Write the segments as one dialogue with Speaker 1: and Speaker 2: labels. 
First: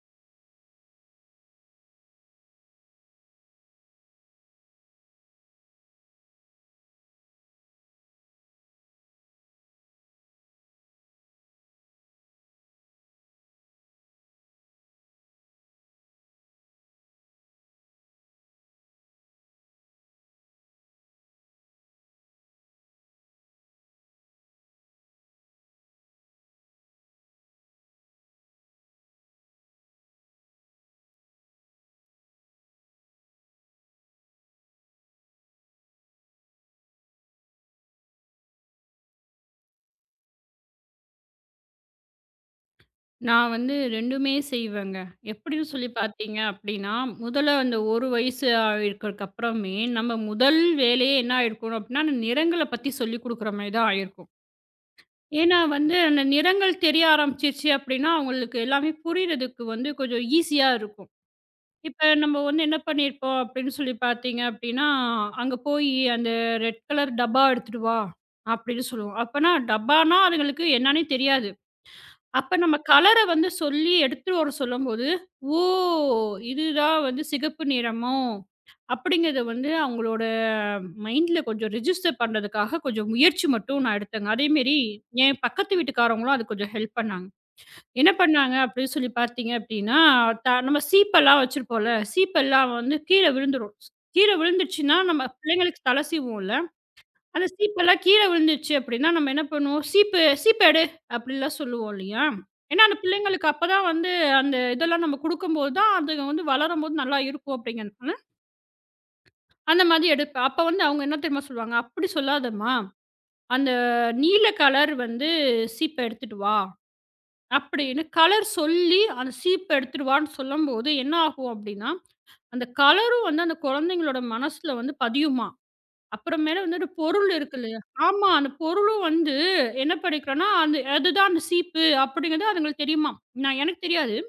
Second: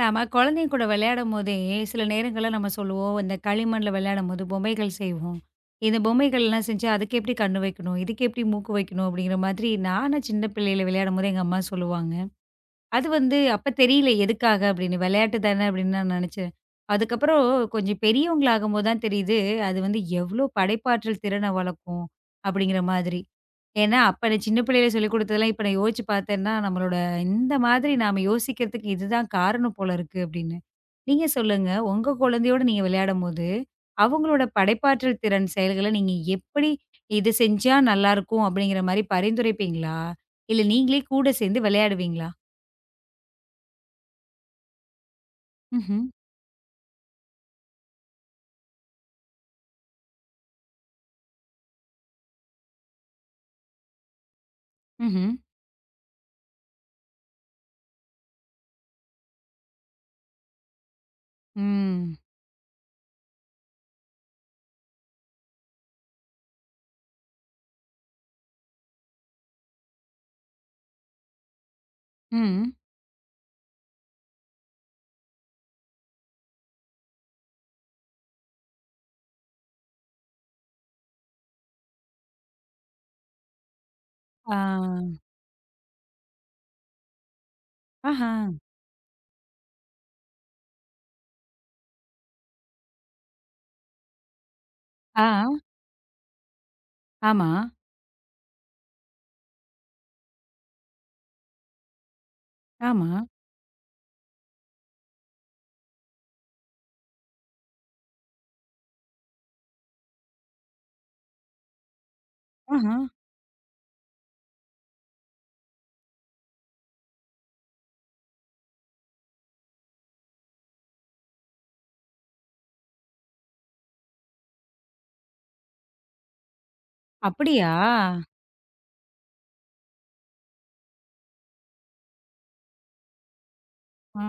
Speaker 1: நம்ம குழந்தைங்க கூட விளையாடும்போதே, சில நேரங்கள்ல நம்ம சொல்லுவோம், இந்த களிமண்ல விளையாடும்போது பொம்மைகள் செய்வோம். இந்த பொம்மைகள்லாம் செஞ்சு அதுக்கு எப்படி கண்ணு வைக்கணும்? இதுக்கு எப்படி மூக்கு வைக்கணும்? அப்படிங்கிற மாதிரி நானும் சின்ன பிள்ளையில விளையாடும்போது எங்க அம்மா சொல்லுவாங்க. அது வந்து அப்ப தெரியல எதுக்காக அப்படின்னு, விளையாட்டு தான அப்படின்னு நான் நினைச்சேன். அதுக்கப்புறம் கொஞ்சம் பெரியவங்களாகும்போது தான் தெரியுது, அது வந்து எவ்ளோ படைப்பாற்றல் திறன வளர்க்கும் அப்படிங்கிற மாதிரி. ஏன்னா, அப்ப நான் சின்ன பிள்ளையில சொல்லிக் குடுத்ததெல்லாம் இப்ப நான் யோசிச்சு பார்த்தேன்னா, நம்மளோட இந்த மாதிரி நாம யோசிக்கிறதுக்கு இதுதான் காரணம் போல இருக்கு அப்படின்னு. நீங்க சொல்லுங்க, உங்க குழந்தையோட நீங்க விளையாடும்போது, அவங்களோட படைப்பாற்றல் திறன் செயல்கள நீங்க எப்படி இது செஞ்சா நல்லாருக்கும் அப்படிங்கிற மாரி பரிந்துரைப்பீங்களா? இல்ல நீங்களே கூட சேர்ந்து விளையாடுவீங்களா?
Speaker 2: நான் வந்து 2மே செய்வேங்க. எப்படின்னு சொல்லி
Speaker 1: ம்ஹ்ம்.
Speaker 2: பார்த்தீங்க அப்படின்னா, முதல்ல அந்த 1 வயசு ஆயிருக்கறக்கப்புறமே, நம்ம முதல் வேலையே என்ன ஆயிருக்கணும் அப்படின்னா, அந்த நிறங்கள பத்தி சொல்லிக் குடுக்குற மாரி தான் ஆயிருக்கும்.
Speaker 1: ம்ஹ்ம்.
Speaker 2: ஏன்னா வந்து அந்த நிறங்கள் தெரிய ஆரம்பிச்சிருச்சு அப்படின்னா, அவங்களுக்கு எல்லாமே புரியிறதுக்கு வந்து கொஞ்சம் ஈஸியா இருக்கும். இப்ப
Speaker 1: ம்.
Speaker 2: நம்ம வந்து என்ன பண்ணியிருப்போம் அப்படின்னு சொல்லி பார்த்தீங்க அப்படின்னா, "அங்க போயி அந்த ரெட் கலர் டப்பா எடுத்துட்டு வா" அப்படின்னு சொல்லுவோம். அப்பன்னா டப்பான்னா அதுங்களுக்கு என்னான்னே தெரியாது. அப்ப
Speaker 1: ம்.
Speaker 2: நம்ம கலர வந்து சொல்லி எடுத்துட்டு வர சொல்லும்போது, "ஓ! இதுதான் வந்து சிகப்பு நிறமோ!" அப்படிங்கிறத வந்து அவங்களோட மைண்ட்ல கொஞ்சம் ரிஜிஸ்டர் பண்றதுக்காக கொஞ்சம் முயற்சி மட்டும் நான் எடுத்தேங்க.
Speaker 1: ஆ.
Speaker 2: அதேமாரி என் பக்கத்து வீட்டுக்காரவங்களும் அதுக்கு கொஞ்சம் ஹெல்ப் பண்ணாங்க. என்ன
Speaker 1: ஆஹா.
Speaker 2: பண்ணாங்க அப்படின்னு சொல்லி பார்த்தீங்க அப்படின்னா, நம்ம சீப்பெல்லாம் வச்சிருப்போம்ல, சீப்பெல்லாம் வந்து கீழ விழுந்துரும். கீழ விழுந்துருச்சுன்னா,
Speaker 1: ஆ.
Speaker 2: நம்ம பிள்ளைங்களுக்கு தலை சீவுவோம்ல. அந்த
Speaker 1: ஆமா.
Speaker 2: சீப்பெல்லாம் கீழ விழுந்துச்சு அப்படின்னா, நம்ம என்ன பண்ணுவோம், "சீப்பு சீப்பு எடு" அப்படிலாம் சொல்லுவோம் இல்லையா? ஏன்னா, அந்த
Speaker 1: ஆமா.
Speaker 2: பிள்ளைங்களுக்கு அப்பதான் வந்து அந்த இதெல்லாம் நம்ம குடுக்கும்போது தான், அதுங்க வந்து வளரும்போது நல்லா இருக்கும் அப்படிங்கிறனால, அந்த மாதிரி எடுப்பேன். அப்ப வந்து அவங்க என்ன தெரியுமா சொல்லுவாங்க, "அப்படி சொல்லாதம்மா,
Speaker 1: ஆஹா.
Speaker 2: அந்த நீல கலர் வந்து சீப்ப எடுத்துட்டு வா" அப்படின்னு கலர் சொல்லி அந்த சீப்ப எடுத்துட்டு வான்னு சொல்லும்போது என்ன ஆகும் அப்படின்னா, அந்த கலரும் வந்து அந்த குழந்தைங்களோட மனசுல வந்து பதியுமா. அப்புறமேல வந்து ஒரு பொருள் இருக்கு
Speaker 1: அப்படியா?
Speaker 2: இல்லையா? ஆமா. அந்த பொருளும் வந்து என்ன பண்ணிக்கிறோம்னா, அந்த அதுதான் அந்த சீப்பு அப்படிங்கிறது அதுங்களுக்கு தெரியுமாம். நான் எனக்கு தெரியாது.
Speaker 1: ஆ.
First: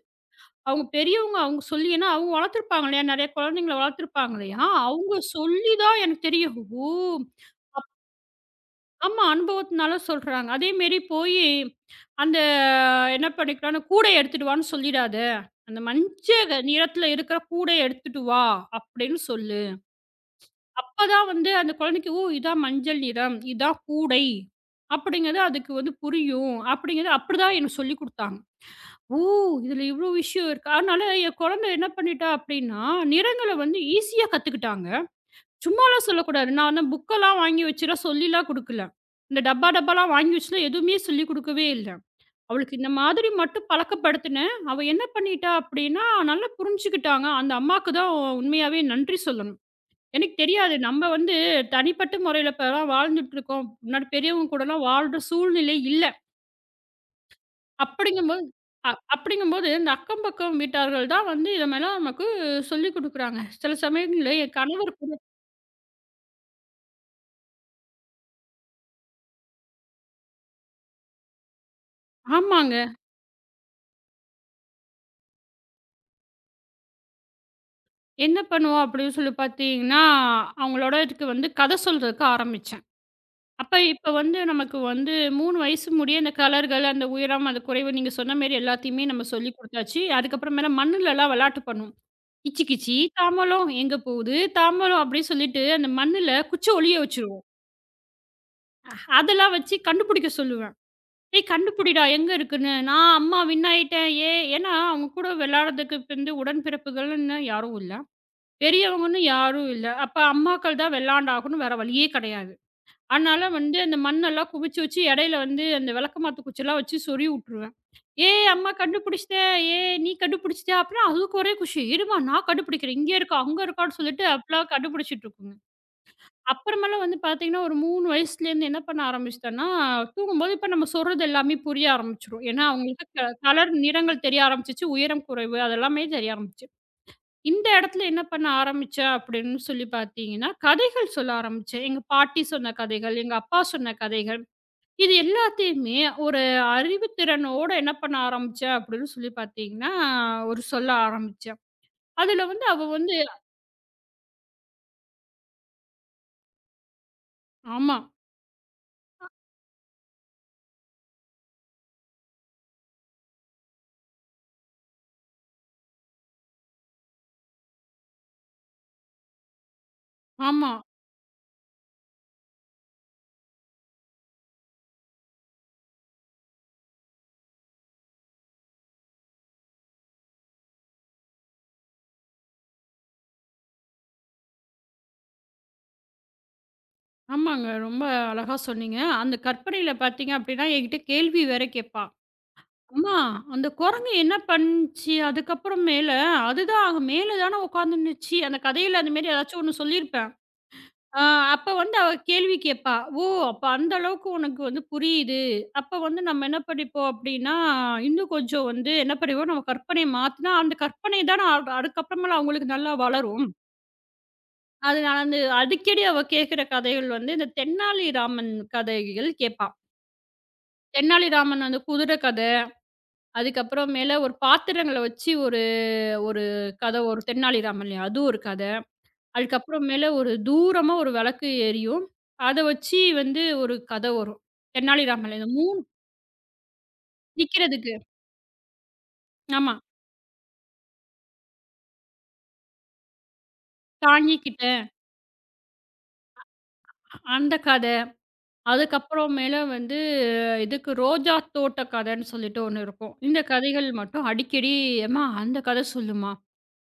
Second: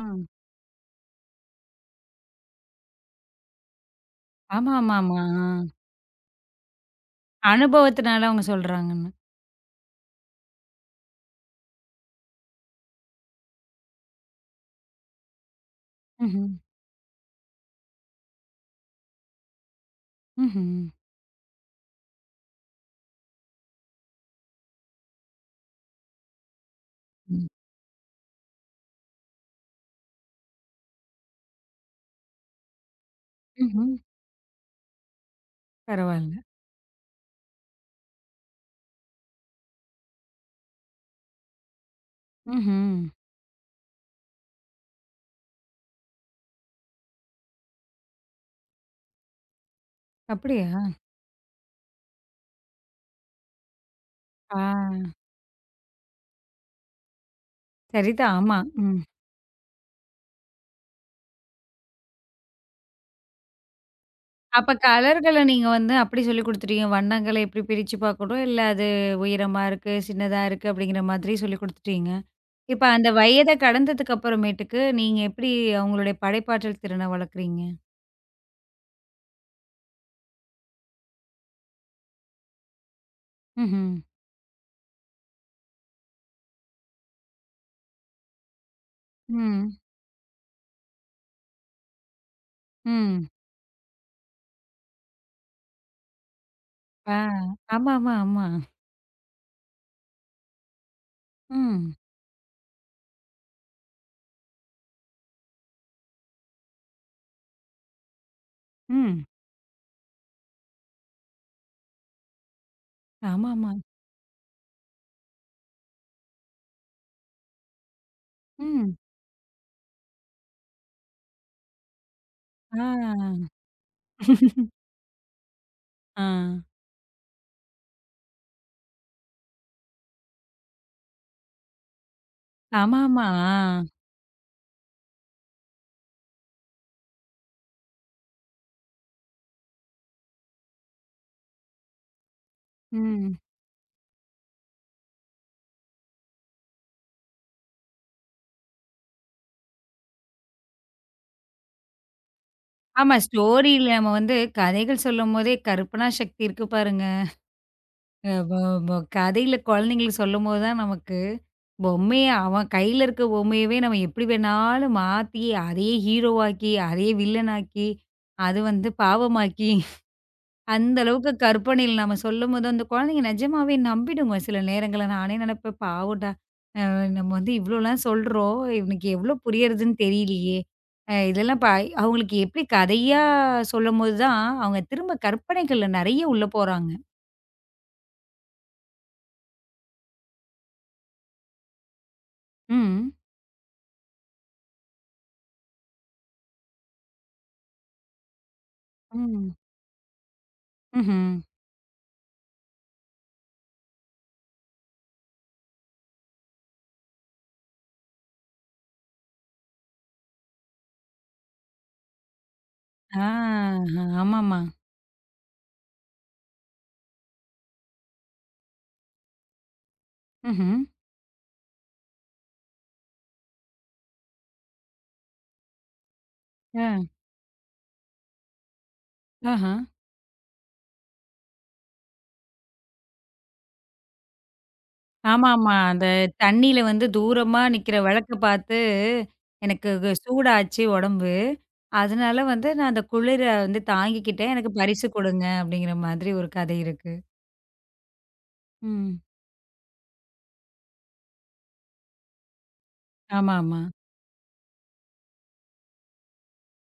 Speaker 2: அவங்க பெரியவங்க அவங்க சொல்லி ஏன்னா அவங்க வளர்த்துருப்பாங்க இல்லையா? நெறைய குழந்தைங்கள வளர்த்துருப்பாங்க இல்லையா? அவங்க
Speaker 1: ஆமாமாமா. ஆ.
Speaker 2: சொல்லி தான் எனக்கு தெரியும். ஓ!
Speaker 1: அனுபவத்தினால அவங்க சொல்றாங்கன்னு.
Speaker 2: ஆமா. அனுபவத்தினால சொல்றாங்க. அதேமாரி போயி அந்த என்ன பண்ணிக்கிறான், "அந்த கூடைய எடுத்துட்டு வான்னு சொல்லிடாத. அந்த மஞ்ச
Speaker 1: ம்ஹ்ம்.
Speaker 2: க நிறத்துல இருக்கிற கூடைய எடுத்துட்டு வா" அப்படின்னு சொல்லு.
Speaker 1: ம்ஹ்ம்.
Speaker 2: அப்பதான் வந்து அந்த குழந்தைக்கு, "ஓ! இதான் மஞ்சள் நிறம். இதான் கூடை." அப்படிங்கிறது அதுக்கு வந்து புரியும். அப்படிங்கிறது
Speaker 1: ம்.
Speaker 2: அப்படிதான் எனக்கு சொல்லிக் குடுத்தாங்க. ஓ! இதுல இவ்ளோ விஷயம் இருக்கு. அதனால என் குழந்தை என்ன பண்ணிட்டா அப்படின்னா, நிறங்கள வந்து
Speaker 1: ம்ஹ்ம்.
Speaker 2: ஈஸியா கத்துக்கிட்டாங்க. சும்மாலாம்
Speaker 1: பரவால்ல.
Speaker 2: சொல்லக்கூடாது. நான் வந்து புக்கெல்லாம் வாங்கி வச்சுலாம் சொல்லிலாம் குடுக்கல. இந்த டப்பா டப்பாலாம் வாங்கி வச்சுலாம் எதுவுமே சொல்லிக் குடுக்கவே இல்ல. அவளுக்கு இந்த
Speaker 1: ம்ஹ்ம்.
Speaker 2: மாதிரி மட்டும் பழக்கப்படுத்தினேன். அவ என்ன பண்ணிட்டா அப்படின்னா, நல்லா புரிஞ்சுக்கிட்டாங்க. அந்த அம்மாக்கு தான் உண்மையாவே நன்றி சொல்லணும். எனக்கு தெரியாது.
Speaker 1: அப்படியா?
Speaker 2: நம்ம வந்து தனிப்பட்ட முறையில இப்பலாம் வாழ்ந்துட்டுருக்கோம். முன்னாடி பெரியவங்க
Speaker 1: ஆ.
Speaker 2: கூடலாம் வாழ்ற சூழ்நிலை இல்ல.
Speaker 1: சரிதான்.
Speaker 2: அப்படிங்கும்போது
Speaker 1: ஆமா. ம்.
Speaker 2: அப்படிங்கும்போது இந்த அக்கம் பக்கம் வீட்டார்கள் தான் வந்து இதமாரிலாம் நமக்கு சொல்லிக் குடுக்குறாங்க. சில சமயங்கள்ல என்
Speaker 1: அப்ப
Speaker 2: கணவர் கூட
Speaker 1: கலர்கள நீங்க வந்து அப்படி சொல்லிக் குடுத்துட்டீங்க. வண்ணங்கள எப்படி பிரிச்சு பார்க்கணும், இல்ல அது உயரமா இருக்கு, சின்னதா இருக்கு அப்படிங்கிற மாதிரி சொல்லிக் குடுத்துட்டீங்க.
Speaker 2: ஆமாங்க.
Speaker 1: இப்ப அந்த வயத கடந்ததுக்கு அப்புறமேட்டுக்கு, நீங்க எப்படி அவங்களுடைய படைப்பாற்றல் திறன வளர்க்குறீங்க?
Speaker 2: என்ன பண்ணுவோம் அப்படின்னு சொல்லி பார்த்தீங்கன்னா, அவங்களோட இதுக்கு வந்து கதை சொல்றதுக்கு ஆரம்பிச்சேன். அப்ப
Speaker 1: ம்ஹ்ம்.
Speaker 2: இப்ப வந்து நமக்கு வந்து 3 வயசு முடிய அந்த கலர்கள், அந்த உயரம், அந்த குறைவு நீங்க சொன்ன மாரி எல்லாத்தையுமே நம்ம சொல்லிக்
Speaker 1: ம்.
Speaker 2: குடுத்தாச்சு. அதுக்கப்புறமேல மண்ணுலலாம் விளையாட்டு பண்ணுவோம். கிச்சு கிச்சி
Speaker 1: ம்.
Speaker 2: தாம்பலம் எங்க போகுது? தாம்பலம் அப்டின்னு சொல்லிட்டு அந்த மண்ணுல குச்சி ஒளிய
Speaker 1: ஆ.
Speaker 2: வச்சுருவோம்.
Speaker 1: ஆமாமா, ஆமா. ஆமா.
Speaker 2: அதெல்லாம் வச்சு கண்டுபிடிக்க சொல்லுவேன். "ஏய்
Speaker 1: ம்.
Speaker 2: கண்டுபிடிடா எங்க இருக்குன்னு." நான் அம்மா வின் ஆயிட்டேன். ஏன்னா அவங்க கூட விளையாடுறதுக்கு இப்ப வந்து உடன்பிறப்புகள்ன்னு யாரும் இல்ல. பெரியவங்கன்னு
Speaker 1: ம்.
Speaker 2: யாரும் இல்ல. அப்ப அம்மாக்கள் தான் விளையாண்டாகணும். வேற வழியே கிடையாது. அதனால
Speaker 1: ஆமாமா.
Speaker 2: வந்து அந்த மண்ணெல்லாம் குவிச்சு வச்சு இடையில வந்து அந்த விளக்கமாத்து குச்சிலாம் வச்சு சொறி விட்டுருவேன். "ஏய் அம்மா
Speaker 1: ம்.
Speaker 2: கண்டுபிடிச்சிட்டேன். ஏய் நீ கண்டுபிடிச்சிட்ட." அப்புறம் அதுக்கு ஒரே குஷி. "இரும்மா நான் கண்டுபிடிக்கிறேன். இங்கே இருக்கா,
Speaker 1: ஆ.
Speaker 2: அங்கே இருக்கான்னு" சொல்லிட்டு அப்பலாம் கண்டுபிடிச்சிட்டு இருக்குங்க.
Speaker 1: ஆ.
Speaker 2: அப்புறமேல வந்து பார்த்தீங்கன்னா, ஒரு 3 வயசுலேருந்து என்ன பண்ண ஆரம்பிச்சுட்டேன்னா, தூங்கும்போது இப்ப நம்ம சொல்றது எல்லாமே புரிய ஆரம்பிச்சுரும். ஏன்னா அவங்களுக்கு
Speaker 1: ஆமாமா. ஆ.
Speaker 2: கலர் நிறங்கள் தெரிய ஆரம்பிச்சுச்சு. உயரம், குறைவு அதெல்லாமே தெரிய ஆரம்பிச்சு இந்த இடத்துல என்ன பண்ண ஆரம்பிச்சேன் அப்படின்னு சொல்லி பார்த்தீங்கன்னா, கதைகள் சொல்ல ஆரம்பிச்சேன். எங்க பாட்டி சொன்ன கதைகள், எங்க
Speaker 1: ம்.
Speaker 2: அப்பா சொன்ன கதைகள். இது எல்லாத்தையுமே ஒரு அறிவுத்திறனோட என்ன பண்ண ஆரம்பிச்சேன் அப்படின்னு சொல்லி பார்த்தீங்கன்னா, ஒரு சொல்ல ஆரம்பிச்சேன். அதுல வந்து அவ
Speaker 1: ஆமா.
Speaker 2: வந்து
Speaker 1: ஸ்டோரியில நம்ம வந்து கதைகள் சொல்லும்போதே கற்பனா சக்தி இருக்கு பாருங்க.
Speaker 2: ஆமா,
Speaker 1: அ வ வ கதையில குழந்தைங்களுக்கு சொல்லும்போது தான் நமக்கு பொம்மைய அவன் கையில இருக்க பொம்மையவே நம்ம எப்படி வேணாலும் மாத்தி, அதையே ஹீரோவாக்கி, அதையே வில்லனாக்கி, அது வந்து பாவமாக்கி,
Speaker 2: ஆமா,
Speaker 1: அந்த அளவுக்கு கற்பனையில நம்ம சொல்லும்போது, அந்த குழந்தைங்க நிஜமாவே நம்பிடுங்க சில நேரங்கள்ல. நானே நினைப்பேன், "பாவம்டா! நம்ம வந்து இவ்ளோலாம் சொல்றோம். இவனுக்கு எவ்ளோ புரியறதுன்னு தெரியலையே!" அ இதெல்லாம் ப அவங்களுக்கு எப்படி கதையா சொல்லும்போது தான், அவங்க திரும்ப கற்பனைகள்ல நெறைய உள்ள போறாங்க.
Speaker 2: ஆமாங்க. ரொம்ப அழகா சொன்னீங்க. அந்த கற்பனையில பார்த்தீங்க அப்படின்னா, என்கிட்ட கேள்வி வேற கேட்பா.
Speaker 1: ம்.
Speaker 2: "அம்மா அந்த குரங்கு என்ன பண்ணுச்சு அதுக்கப்புறம் மேல? அதுதான் மேல தான உட்காந்துருந்துச்சு." அந்த கதையில அந்த மாரி
Speaker 1: ம்.
Speaker 2: ஏதாச்சும் ஒண்ணு சொல்லியிருப்பேன். ஆ
Speaker 1: ம்ஹ்ம்.
Speaker 2: அப்ப வந்து அவ கேள்வி கேட்பா. ஓ! அப்ப அந்த அளவுக்கு உனக்கு வந்து புரியுது. அப்ப வந்து நம்ம என்ன படிப்போம் அப்டின்னா, இன்னும் கொஞ்சம் வந்து என்ன படிப்போம், நம்ம கற்பனைய மாத்துனா, அந்த கற்பனை தான் அதுக்கப்புறமேல அவங்களுக்கு நல்லா
Speaker 1: ஆ
Speaker 2: வளரும்.
Speaker 1: ஆமாமா.
Speaker 2: அதனால வந்து அடிக்கடி அவ கேட்கிற கதைகள் வந்து இந்த தென்னாலிராமன் கதைகள் கேட்பா.
Speaker 1: ம்ஹ்ம்.
Speaker 2: தென்னாலிராமன் அந்த குதிரை கத, அதுக்கப்புறம் மேல ஒரு பாத்திரங்கள வச்சு ஒரு ஒரு கத
Speaker 1: அ.
Speaker 2: வரும் தென்னாலிராமன்லயும். அது ஒரு கத.
Speaker 1: ஆஹா.
Speaker 2: அதுக்கப்புறமேல ஒரு தூரமா ஒரு விளக்கு எரியும். அத வச்சு வந்து ஒரு கதை வரும். தெனாலிராமன் இந்த
Speaker 1: ஆமாமா.
Speaker 2: 3
Speaker 1: அந்த தண்ணீல வந்து தூரமா
Speaker 2: நிக்கிறதுக்கு.
Speaker 1: நிக்கிற விளக்க பார்த்து,
Speaker 2: ஆமா.
Speaker 1: எனக்கு சூடாச்சு உடம்பு. அதனால வந்து நான் அந்த குளிர வந்து தாங்கிக்கிட்டேன். எனக்கு
Speaker 2: தாங்கிக்கிட்டேன்
Speaker 1: பரிசு கொடுங்க அப்படிங்கிற மாதிரி ஒரு கதை இருக்கு.
Speaker 2: அந்த கதை.
Speaker 1: ம்.
Speaker 2: அதுக்கப்புறமேல வந்து இதுக்கு ரோஜா தோட்ட கதைன்னு சொல்லிட்டு ஒண்ணு இருக்கும். இந்த
Speaker 1: ஆமாமா.
Speaker 2: கதைகள் மட்டும் அடிக்கடி "எம்மா அந்த கதை சொல்லுமா."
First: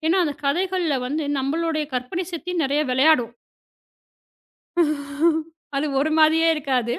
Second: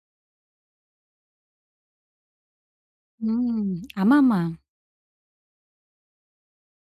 Speaker 2: ஏன்னா அந்த கதைகள்ல வந்து நம்மளுடைய கற்பனை சக்தி நெறைய விளையாடும்.
Speaker 1: ம். ஆமாமா.
Speaker 2: அது ஒரு மாதிரியே இருக்காது.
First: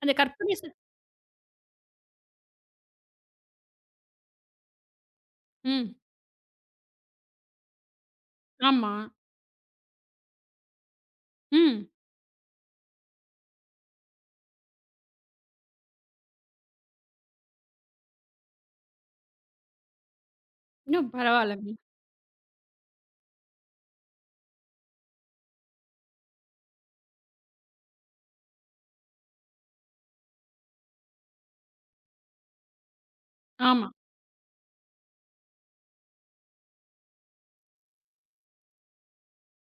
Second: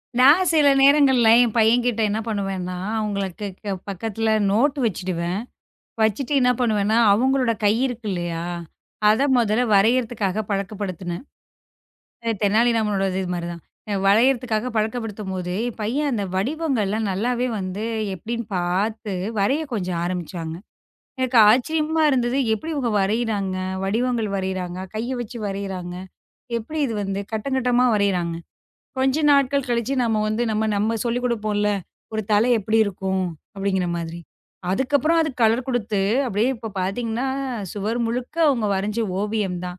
Speaker 2: அந்த
Speaker 1: நான்
Speaker 2: கற்பனை
Speaker 1: சில
Speaker 2: சக்
Speaker 1: நேரங்கள்ல என் பையன்கிட்ட என்ன பண்ணுவேன்னா, அவங்களுக்கு பக்கத்துல நோட் வச்சுடுவேன்.
Speaker 2: ம்.
Speaker 1: வச்சுட்டு என்ன பண்ணுவேன்னா, அவங்களோட கை இருக்கு இல்லையா?
Speaker 2: ஆமா.
Speaker 1: அத முதல்ல வரையறதுக்காக பழக்கப்படுத்துனேன்.
Speaker 2: ம்.
Speaker 1: தெனாலிராமனோட இது மாரிதான். வளையறதுக்காக பழக்கப்படுத்தும்போது, என் பையன் அந்த வடிவங்கள்லாம் நல்லாவே வந்து எப்படின்னு பார்த்து வரைய கொஞ்சம் ஆரம்பிச்சாங்க.
Speaker 2: இன்னும்
Speaker 1: எனக்கு
Speaker 2: பரவாயில்லங்க.
Speaker 1: ஆச்சரியமா இருந்தது. எப்படி இவங்க வரையிறாங்க? வடிவங்கள் வரையிறாங்க, கைய வச்சு வரையிறாங்க. எப்படி இது வந்து கட்டம் கட்டமா வரையிறாங்க? கொஞ்ச நாட்கள் கழிச்சு நம்ம வந்து நம்ம நம்ம சொல்லிக் குடுப்போம்ல. ஒரு தலை எப்படி இருக்கும்? அப்படிங்கிற
Speaker 2: ஆமா,
Speaker 1: மாதிரி. அதுக்கப்புறம் அது கலர் குடுத்து, அப்படியே இப்போ பார்த்தீங்கன்னா, சுவர் முழுக்க அவங்க வரைஞ்ச ஓவியம் தான்.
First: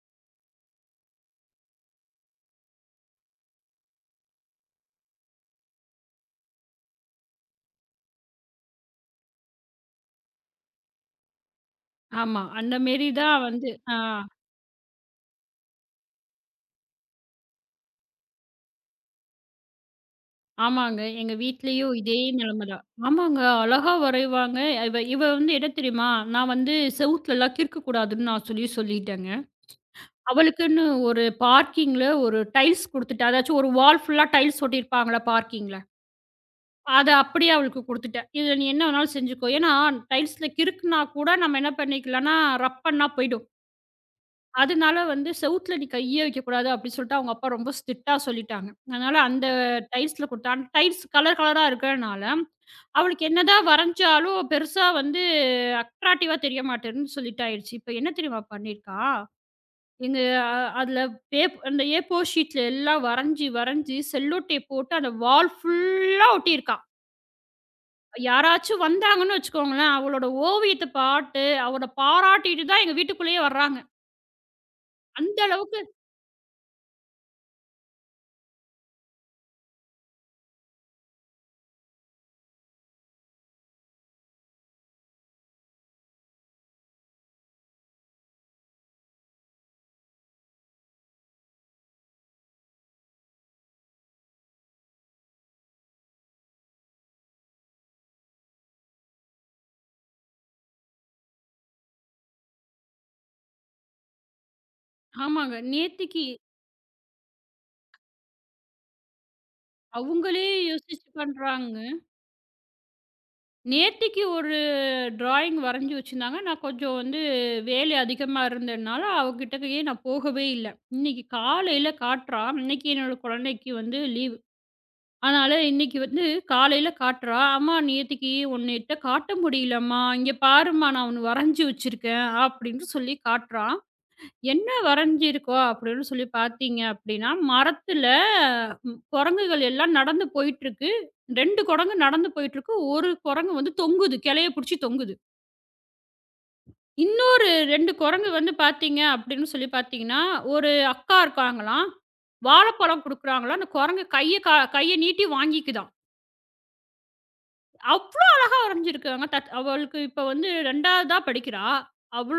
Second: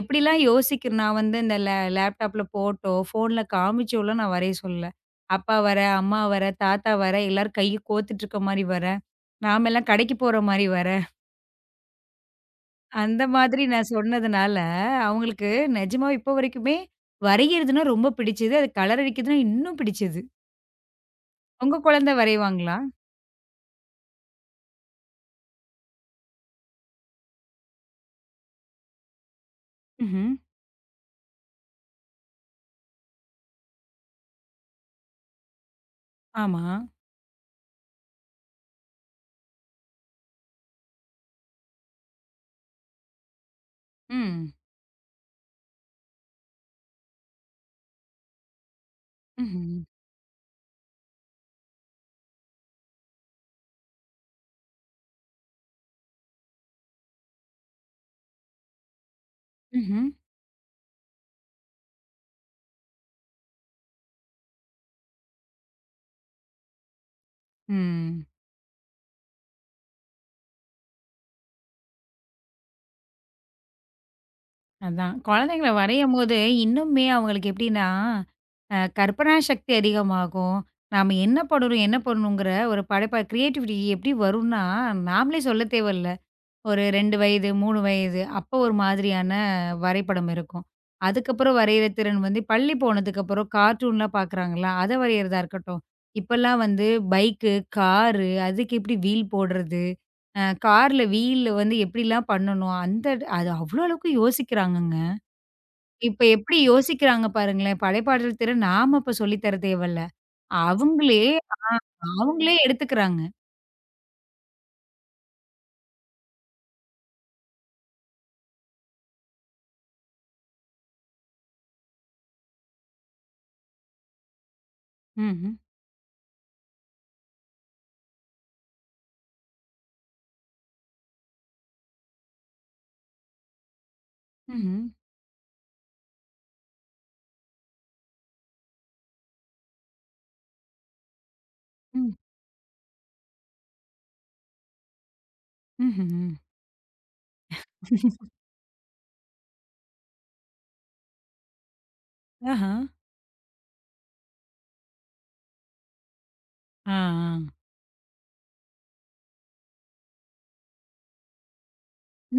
Speaker 1: எப்படிலாம் யோசிக்கிறேன் நான் வந்து இந்த லேப்டாப்ல போட்டோ, ஃபோன்ல காமிச்சோலாம் நான் வரைய சொல்லல. அப்பா வரேன், அம்மா வரேன், தாத்தா வரேன், எல்லாரும் கைய கோத்துட்டு இருக்க மாரி வரேன். நாமெல்லாம் கடைக்கு போற மாரி வரேன்.
Speaker 2: ஆமா. அந்த மேரி
Speaker 1: அந்த
Speaker 2: தான்
Speaker 1: மாதிரி
Speaker 2: வந்து
Speaker 1: நான்
Speaker 2: ஆ.
Speaker 1: சொன்னதுனால, அவங்களுக்கு நிஜமா இப்போ வரைக்குமே வரையிறதுன்னா ரொம்ப பிடிச்சது. அது கலர் அடிக்கிறதுன்னா இன்னும் பிடிச்சது.
Speaker 2: ஆமாங்க. எங்க
Speaker 1: உங்க
Speaker 2: வீட்லயும்
Speaker 1: குழந்தை
Speaker 2: இதே நிலைமை
Speaker 1: வரைவாங்களா?
Speaker 2: தான். ஆமாங்க. அழகா வரைவாங்க. இவ இவ வந்து என்ன தெரியுமா? நான் வந்து செவுத்துலலாம் கிறுக்கக்கூடாதுன்னு நான் சொல்லி சொல்லிட்டேங்க.
Speaker 1: ம்ஹ்ம்.
Speaker 2: அவளுக்குன்னு ஒரு பார்க்கிங்ல ஒரு டைல்ஸ் குடுத்துட்டேன். அதாச்சும் ஒரு வால் ஃபுல்லா டைல்ஸ் ஒட்டியிருப்பாங்கள்ல பார்க்கிங்ல.
Speaker 1: ஆமா.
Speaker 2: அத அப்படியே அவளுக்கு குடுத்துட்டேன். "இதில நீ என்ன வேணாலும் செஞ்சுக்கோ." ஏன்னா டைல்ஸ்ல கிறுக்குனா கூட நம்ம என்ன பண்ணிக்கலாம்னா, ரப்பன்னா போயிடும்.
Speaker 1: ம்.
Speaker 2: அதனால வந்து செவுத்துல நீ கையே வைக்கக்கூடாது அப்படின்னு சொல்லிட்டு அவங்க அப்பா ரொம்ப ஸ்ட்ரிக்ட்டா சொல்லிட்டாங்க. அதனால அந்த
Speaker 1: ம்ஹ்ம்.
Speaker 2: டைல்ஸ்ல குடுத்தாங்க. டைல்ஸ் கலர் கலரா இருக்கிறனால, அவளுக்கு என்னதான் வரைஞ்சாலும் பெருசா வந்து அட்ராக்டிவா தெரிய மாட்டேன்னு சொல்லிட்டு ஆயிடுச்சு. இப்ப என்ன தெரியுமா பண்ணியிருக்கா?
Speaker 1: ம்ஹ்ம்.
Speaker 2: எங்க அ அதுல பேப் அந்த ஏ ஃபோர் ஷீட்ல எல்லாம் வரைஞ்சு, வரைஞ்சு செல்லோ டேப் போட்டு அந்த வால் ஃபுல்லா ஒட்டியிருக்கா.
Speaker 1: ம்.
Speaker 2: யாராச்சும் வந்தாங்கன்னு வச்சுக்கோங்களேன், அவளோட ஓவியத்த பாத்து, அவள பாராட்டிட்டு தான் எங்க வீட்டுக்குள்ளேயே வர்றாங்க.
Speaker 1: அதான்.
Speaker 2: அந்த
Speaker 1: குழந்தைங்கள
Speaker 2: அளவுக்கு
Speaker 1: வரையும்போது இன்னுமே அவங்களுக்கு எப்படின்னா, கற்பனா சக்தி அதிகமாகும். நாம என்ன பண்ணணும், என்ன பண்ணணுங்கிற ஒரு படைப்பா கிரியேட்டிவிட்டி எப்படி வரும்னா, நாமளே சொல்ல தேவையில்ல. ஒரு 2 வயது, 3 வயது அப்போ ஒரு மாதிரியான வரைபடம் இருக்கும். அதுக்கப்புறம் வரையிற திறன் வந்து பள்ளி போனதுக்கப்புறம் கார்ட்டூன்லாம் பார்க்குறாங்கல்ல, அத வரையிறதா இருக்கட்டும். இப்பல்லாம் வந்து பைக்கு, காரு அதுக்கு எப்படி வீல் போடுறது, கார்ல வீல்ல வந்து எப்படிலாம் பண்ணணும், அந்த அது அவ்வளோ அளவுக்கு யோசிக்கிறாங்கங்க.
Speaker 2: ஆமாங்க.
Speaker 1: இப்ப
Speaker 2: நேத்திக்கு
Speaker 1: எப்படி யோசிக்கிறாங்க பாருங்களேன்! படைப்பாற்றல் திறன் நாம இப்ப சொல்லி தர தேவல்ல.
Speaker 2: அவங்களே யோசிச்சு
Speaker 1: அவங்களே
Speaker 2: பண்றாங்க.
Speaker 1: அவங்களே எடுத்துக்கிறாங்க.
Speaker 2: நேத்திக்கு ஒரு டிராயிங் வரைஞ்சு வச்சிருந்தாங்க. நான் கொஞ்சம் வந்து வேலை அதிகமா இருந்ததுனால, அவகிட்டயே நான் போகவே இல்ல. இன்னைக்கு காலையில காட்டுறா. இன்னைக்கு என்னோட குழந்தைக்கு வந்து லீவு. அதனால
Speaker 1: ம்ஹ்ம்,
Speaker 2: இன்னைக்கு வந்து காலையில காட்டுறா. அம்மா நேத்திக்கு உன்னிட்ட காட்ட முடியலம்மா. இங்க பாரும்மா நான் ஒண்ணு வரைஞ்சு வச்சிருக்கேன். அப்படின்னு சொல்லி காட்டுறா. என்ன
Speaker 1: ம்ஹ்ம்,
Speaker 2: வரைஞ்சிருக்கோ அப்படின்னு சொல்லி பார்த்தீங்க அப்படின்னா, மரத்துல குரங்குகள் எல்லாம் நடந்து போயிட்டுருக்கு. 2 குரங்கு
Speaker 1: ம்,
Speaker 2: நடந்து போயிட்டுருக்கு. 1 குரங்கு வந்து தொங்குது. கிளைய புடிச்சு தொங்குது.
Speaker 1: ம்ஹ்ம்.
Speaker 2: இன்னொரு 2 குரங்கு வந்து பார்த்தீங்க அப்படின்னு சொல்லி பார்த்தீங்கன்னா, ஒரு அக்கா இருக்காங்களாம்.
Speaker 1: ஆஹா,
Speaker 2: வாழைப்பழம் குடுக்குறாங்களாம். அந்த குரங்கு கைய நீட்டி வாங்கிக்குதாம்.
Speaker 1: ஆ, ஆ.
Speaker 2: அவ்ளோ வரைஞ்சிருக்காங்க. அவளுக்கு இப்ப வந்து 2வதா படிக்கிறா.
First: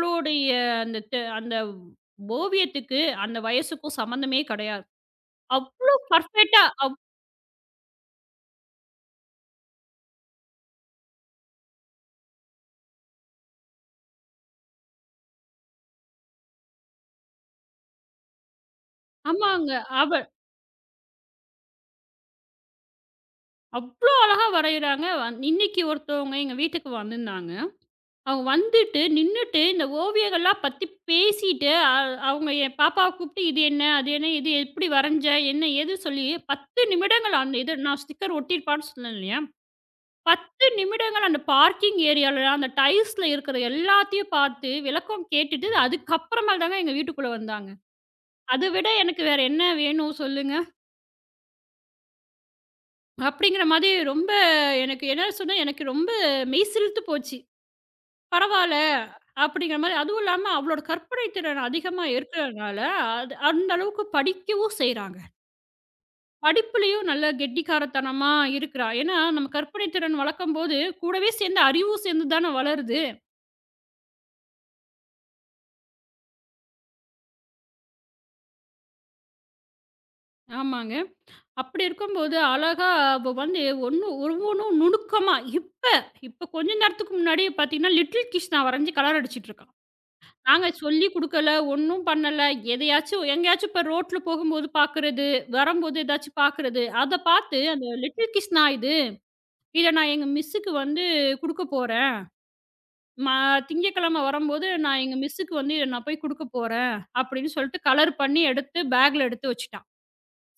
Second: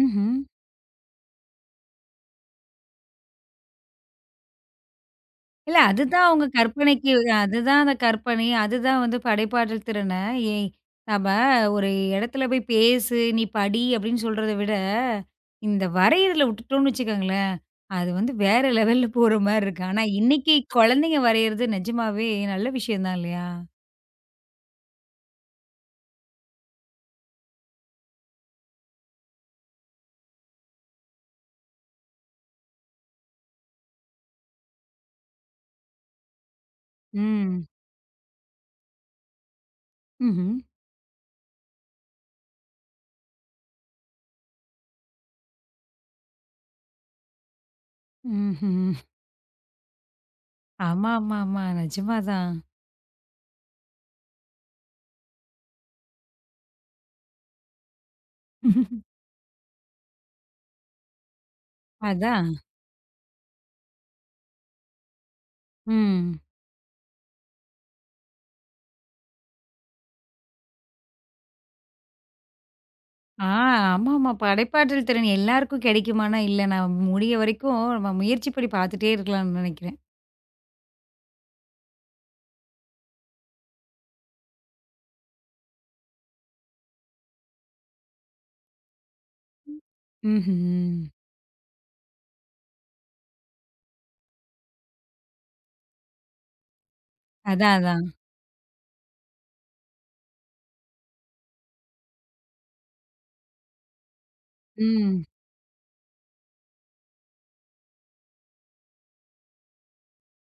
Speaker 1: ம்ஹ்ம்.
Speaker 2: அந்த ஓவியத்துக்கு அந்த வயசுக்கும் சம்மந்தமே கிடையாது.
Speaker 1: இல்ல
Speaker 2: அவ்ளோ
Speaker 1: அதுதான் அவங்க
Speaker 2: பர்ஃபெக்ட்டா அவ்
Speaker 1: கற்பனைக்கு அதுதான் அந்த கற்பனை. அதுதான் வந்து படைப்பாற்றல் திறன, ஏய் நம்ம ஒரு இடத்துல போய் பேசு, நீ படி அப்படின்னு சொல்றத விட, இந்த வரையறல விட்டுட்டோம்னு வச்சுக்கோங்களேன், அது வந்து வேற லெவல்ல போற மாரி
Speaker 2: ஆமாங்க.
Speaker 1: இருக்கு. ஆனா
Speaker 2: அவ
Speaker 1: இன்னைக்கு குழந்தைங்க வரையறது நிஜமாவே நல்ல விஷயம் தான் இல்லையா?
Speaker 2: அவ்ளோ அழகா வரையிறாங்க. இன்னைக்கு ஒருத்தவங்க எங்க வீட்டுக்கு வந்திருந்தாங்க. அவங்க வந்துட்டு, நின்னுட்டு இந்த ஓவியங்கள்லாம் பத்தி பேசிட்டு, அவங்க என் பாப்பாவ கூப்பிட்டு, "இது என்ன? அது என்ன? இது எப்படி வரைஞ்ச? என்ன? ஏது?" சொல்லி 10 நிமிடங்கள் அந்த
Speaker 1: ம்.
Speaker 2: இது நான் ஸ்டிக்கர் ஒட்டியிருப்பான்னு சொன்னேன் இல்லையா?
Speaker 1: ம்ஹ்ம்.
Speaker 2: 10 நிமிடங்கள் அந்த பார்க்கிங் ஏரியால, அந்த டைல்ஸ்ல இருக்கிற எல்லாத்தையும் பார்த்து, விளக்கம் கேட்டுட்டு, அதுக்கப்புறமேல் தாங்க எங்க வீட்டுக்குள்ள வந்தாங்க. அத விட
Speaker 1: ம்ஹ்ம்.
Speaker 2: எனக்கு வேற என்ன வேணும் சொல்லுங்க?
Speaker 1: ஆமா, ஆமா, ஆமா. நிஜமா தான்.
Speaker 2: அப்படிங்கிற மாதிரி ரொம்ப எனக்கு என்ன சொன்னா, எனக்கு ரொம்ப மெய் சிலுத்து போச்சு. பரவால்ல அப்படிங்கிற மாரி. அதுவும் இல்லாம அவளோட கற்பனை திறன் அதிகமா
Speaker 1: அதான்.
Speaker 2: இருக்கிறனால, அது அந்த அளவுக்கு படிக்கவும் செய்றாங்க.
Speaker 1: ம்.
Speaker 2: படிப்புலயும் நல்ல கெட்டிக்காரத்தனமா இருக்கிறா. ஏன்னா, நம்ம கற்பனை திறன் வளர்க்கும்போது, கூடவே சேர்ந்து அறிவும் சேர்ந்து தானே வளருது.
Speaker 1: ஆ, ஆமாமா. படைப்பாற்றல் திறன் எல்லாருக்கும் கிடைக்குமான்னா, இல்ல. நான் முடிய வரைக்கும் நம்ம முயற்சி படி பார்த்துட்டே இருக்கலாம்னு நெனைக்கிறேன்.
Speaker 2: ஆமாங்க. அப்படி இருக்கும்போது அழகா அவ வந்து ஒண்ணு ஒவ்வொன்னும் நுணுக்கமா இப்ப இப்ப கொஞ்ச நேரத்துக்கு முன்னாடி பார்த்தீங்கன்னா, லிட்டில் கிருஷ்ணா வரைஞ்சு கலர் அடிச்சிட்டுருக்கா. நாங்க
Speaker 1: ம்ஹ்ம்.
Speaker 2: சொல்லிக் குடுக்கல, ஒண்ணும் பண்ணல. எதையாச்சும் எங்கேயாச்சும் இப்ப ரோட்ல போகும்போது பார்க்கறது, வரும்போது ஏதாச்சும் பார்க்கறது. அத பார்த்து
Speaker 1: அதான்,
Speaker 2: அந்த
Speaker 1: அதான்.
Speaker 2: லிட்டில் கிஸ்னா இது. இத நான் எங்க மிஸ்ஸுக்கு வந்து குடுக்கப் போறேன். ம திங்கட்கிழமை வரும்போது நான் எங்க
Speaker 1: ம்.
Speaker 2: மிஸ்ஸுக்கு வந்து இத நான் போய் குடுக்கப் போறேன் அப்படின்னு சொல்லிட்டு கலர் பண்ணி எடுத்து பேக்ல எடுத்து வச்சுட்டா.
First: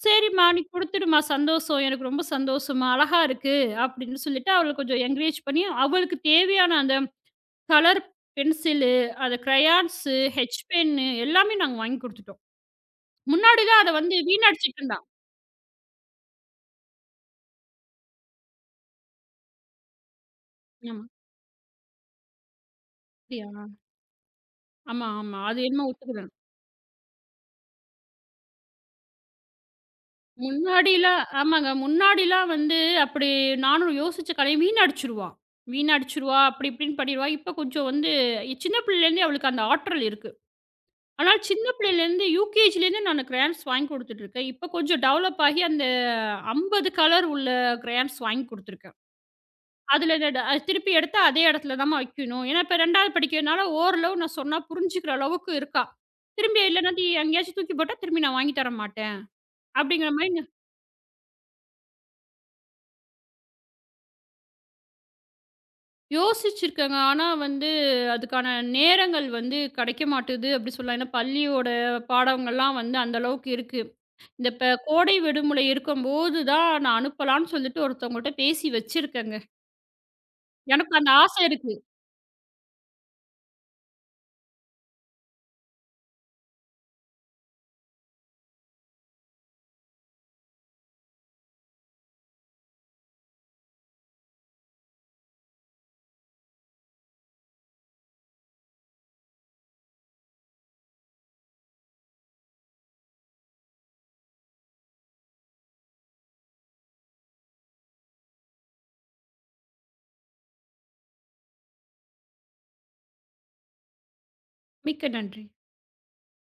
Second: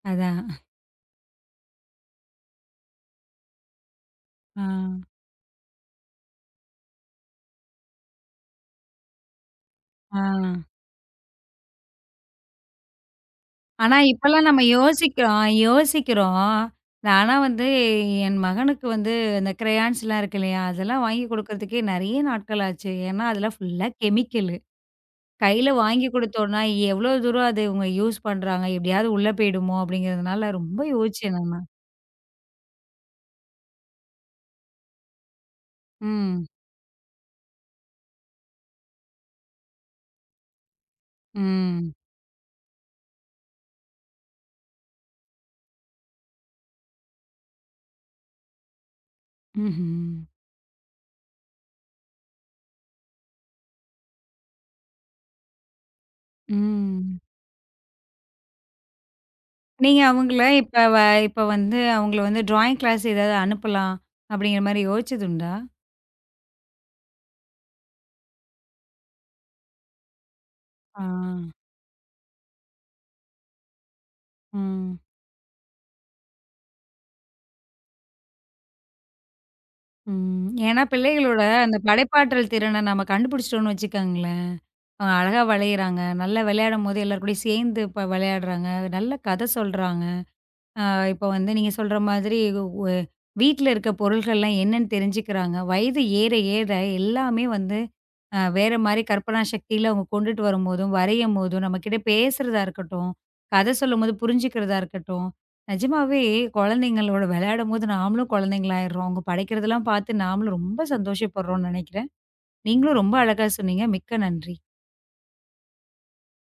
Speaker 2: "சரிம்மா,
Speaker 1: அதான்.
Speaker 2: நீ குடுத்துடும்மா சந்தோஷம். எனக்கு ரொம்ப சந்தோஷம்மா. அழகா இருக்கு" அப்படின்னு சொல்லிட்டு
Speaker 1: ஆ,
Speaker 2: அவள கொஞ்சம் என்கரேஜ் பண்ணி அவளுக்கு தேவையான அந்த கலர் பென்சிலு, அது கிரையான்ஸு,
Speaker 1: ஆ.
Speaker 2: ஹெச் பென்னு எல்லாமே நாங்க வாங்கி குடுத்துட்டோம். முன்னாடி தான் அத
Speaker 1: ஆனா
Speaker 2: வந்து
Speaker 1: இப்பலாம் நம்ம
Speaker 2: வீணடிச்சுட்டு இருந்தான்.
Speaker 1: யோசிக்கிறோம், யோசிக்கிறோம். ஆனா வந்து என் மகனுக்கு வந்து இந்த கிரையான்ஸ்லாம் இருக்கு இல்லையா? அதெல்லாம்
Speaker 2: ஆமா.
Speaker 1: வாங்கி குடுக்கறதுக்கே நெறைய நாட்கள் ஆச்சு. ஏன்னா,
Speaker 2: அப்படியா?
Speaker 1: அதெல்லாம் ஃபுல்லா கெமிக்கலு.
Speaker 2: ஆமா, ஆமா. அது
Speaker 1: கையில
Speaker 2: என்னமோ
Speaker 1: வாங்கி
Speaker 2: ஒத்துக்கிறேன்.
Speaker 1: குடுத்தோம்னா, எவ்வளோ தூரம் அது இவங்க யூஸ் பண்றாங்க? எப்படியாவது உள்ள போயிடுமோ? அப்படிங்கிறதுனால ரொம்ப
Speaker 2: முன்னாடிலாம்
Speaker 1: யோசிச்சேன் நானு.
Speaker 2: ஆமாங்க. முன்னாடிலாம் வந்து அப்படி நானும் யோசிச்ச கடைய வீணடிச்சுருவா. வீணடிச்சுருவா,
Speaker 1: ம்.
Speaker 2: அப்படி இப்படின்னு பண்ணிருவா. இப்ப கொஞ்சம் வந்து சின்ன பிள்ளையிலேருந்தே அவளுக்கு அந்த ஆற்றல் இருக்கு. அதனால சின்ன
Speaker 1: ம்.
Speaker 2: பிள்ளையிலேருந்து யூகேஜிலேருந்து நானு கிரையான்ஸ் வாங்கி குடுத்துட்டுருக்கேன். இப்ப கொஞ்சம் டெவலப் ஆகி அந்த 50 கலர் உள்ள கிரையான்ஸ் வாங்கி குடுத்துருக்கேன்.
Speaker 1: ம்ஹ்ம்.
Speaker 2: அதுல திருப்பி எடுத்து அதே இடத்துல தாம்மா வைக்கணும். ஏன்னா, இப்ப 2வது படிக்கிறனால ஓரளவு நான் சொன்னா புரிஞ்சுக்கிற அளவுக்கு இருக்கா. திரும்பி இல்லனாட்டி
Speaker 1: ம்.
Speaker 2: எங்கேயாச்சும் தூக்கி போட்டா, திரும்பி நான் வாங்கி தர மாட்டேன்.
Speaker 1: நீங்க
Speaker 2: அப்படிங்கிற மாரி
Speaker 1: அவங்கள
Speaker 2: நான்
Speaker 1: இப்ப வந்து அவங்கள வந்து ட்ராயிங் கிளாஸ் ஏதாவது அனுப்பலாம், அப்படிங்கிற மாரி யோசிச்சதுண்டா?
Speaker 2: யோசிச்சிருக்கேங்க. ஆனா வந்து அதுக்கான நேரங்கள் வந்து கிடைக்க மாட்டுது அப்படி சொல்லலாம்.
Speaker 1: ஆ.
Speaker 2: ஏன்னா, பள்ளியோட பாடங்கள்லாம் வந்து அந்த அளவுக்கு இருக்கு. இந்த இப்ப
Speaker 1: ம்.
Speaker 2: கோடை விடுமுறை இருக்கும்போது தான் நான் அனுப்பலான்னு சொல்லிட்டு ஒருத்தவங்கள்ட்ட பேசி வச்சிருக்கேங்க.
Speaker 1: ம். ஏன்னா
Speaker 2: எனக்கு அந்த ஆசை
Speaker 1: பிள்ளைகளோட
Speaker 2: இருக்கு.
Speaker 1: அந்த படைப்பாற்றல் திறன நம்ம கண்டுபிடிச்சிட்டோம்னு வச்சுக்கோங்களேன், அவங்க அழகா வளையிறாங்க, நல்லா விளையாடும்போது எல்லார் கூடயும் சேர்ந்து இப்ப விளையாடுறாங்க, நல்ல கதை சொல்றாங்க. இப்ப வந்து நீங்க சொல்ற மாதிரி வீட்ல இருக்க பொருள்கள்லாம் என்னன்னு தெரிஞ்சுக்கிறாங்க. வயது ஏற ஏற எல்லாமே வந்து வேற மாரி கற்பனா சக்தியில அவங்க கொண்டுட்டு வரும்போதும், வரையும்போதும், நம்மகிட்ட பேசுறதா இருக்கட்டும், கத சொல்லும்போது புரிஞ்சுக்கிறதா இருக்கட்டும், நிஜமாவே குழந்தைங்களோட விளையாடும்போது நாமளும் குழந்தைங்களாயிடுறோம். அவங்க படைக்கிறதெல்லாம் பார்த்து நாமளும் ரொம்ப சந்தோஷப்படுறோம்னு நெனைக்கிறேன். நீங்களும் ரொம்ப அழகா சொன்னீங்க. மிக்க நன்றி.
Speaker 2: மிக்க நன்றி.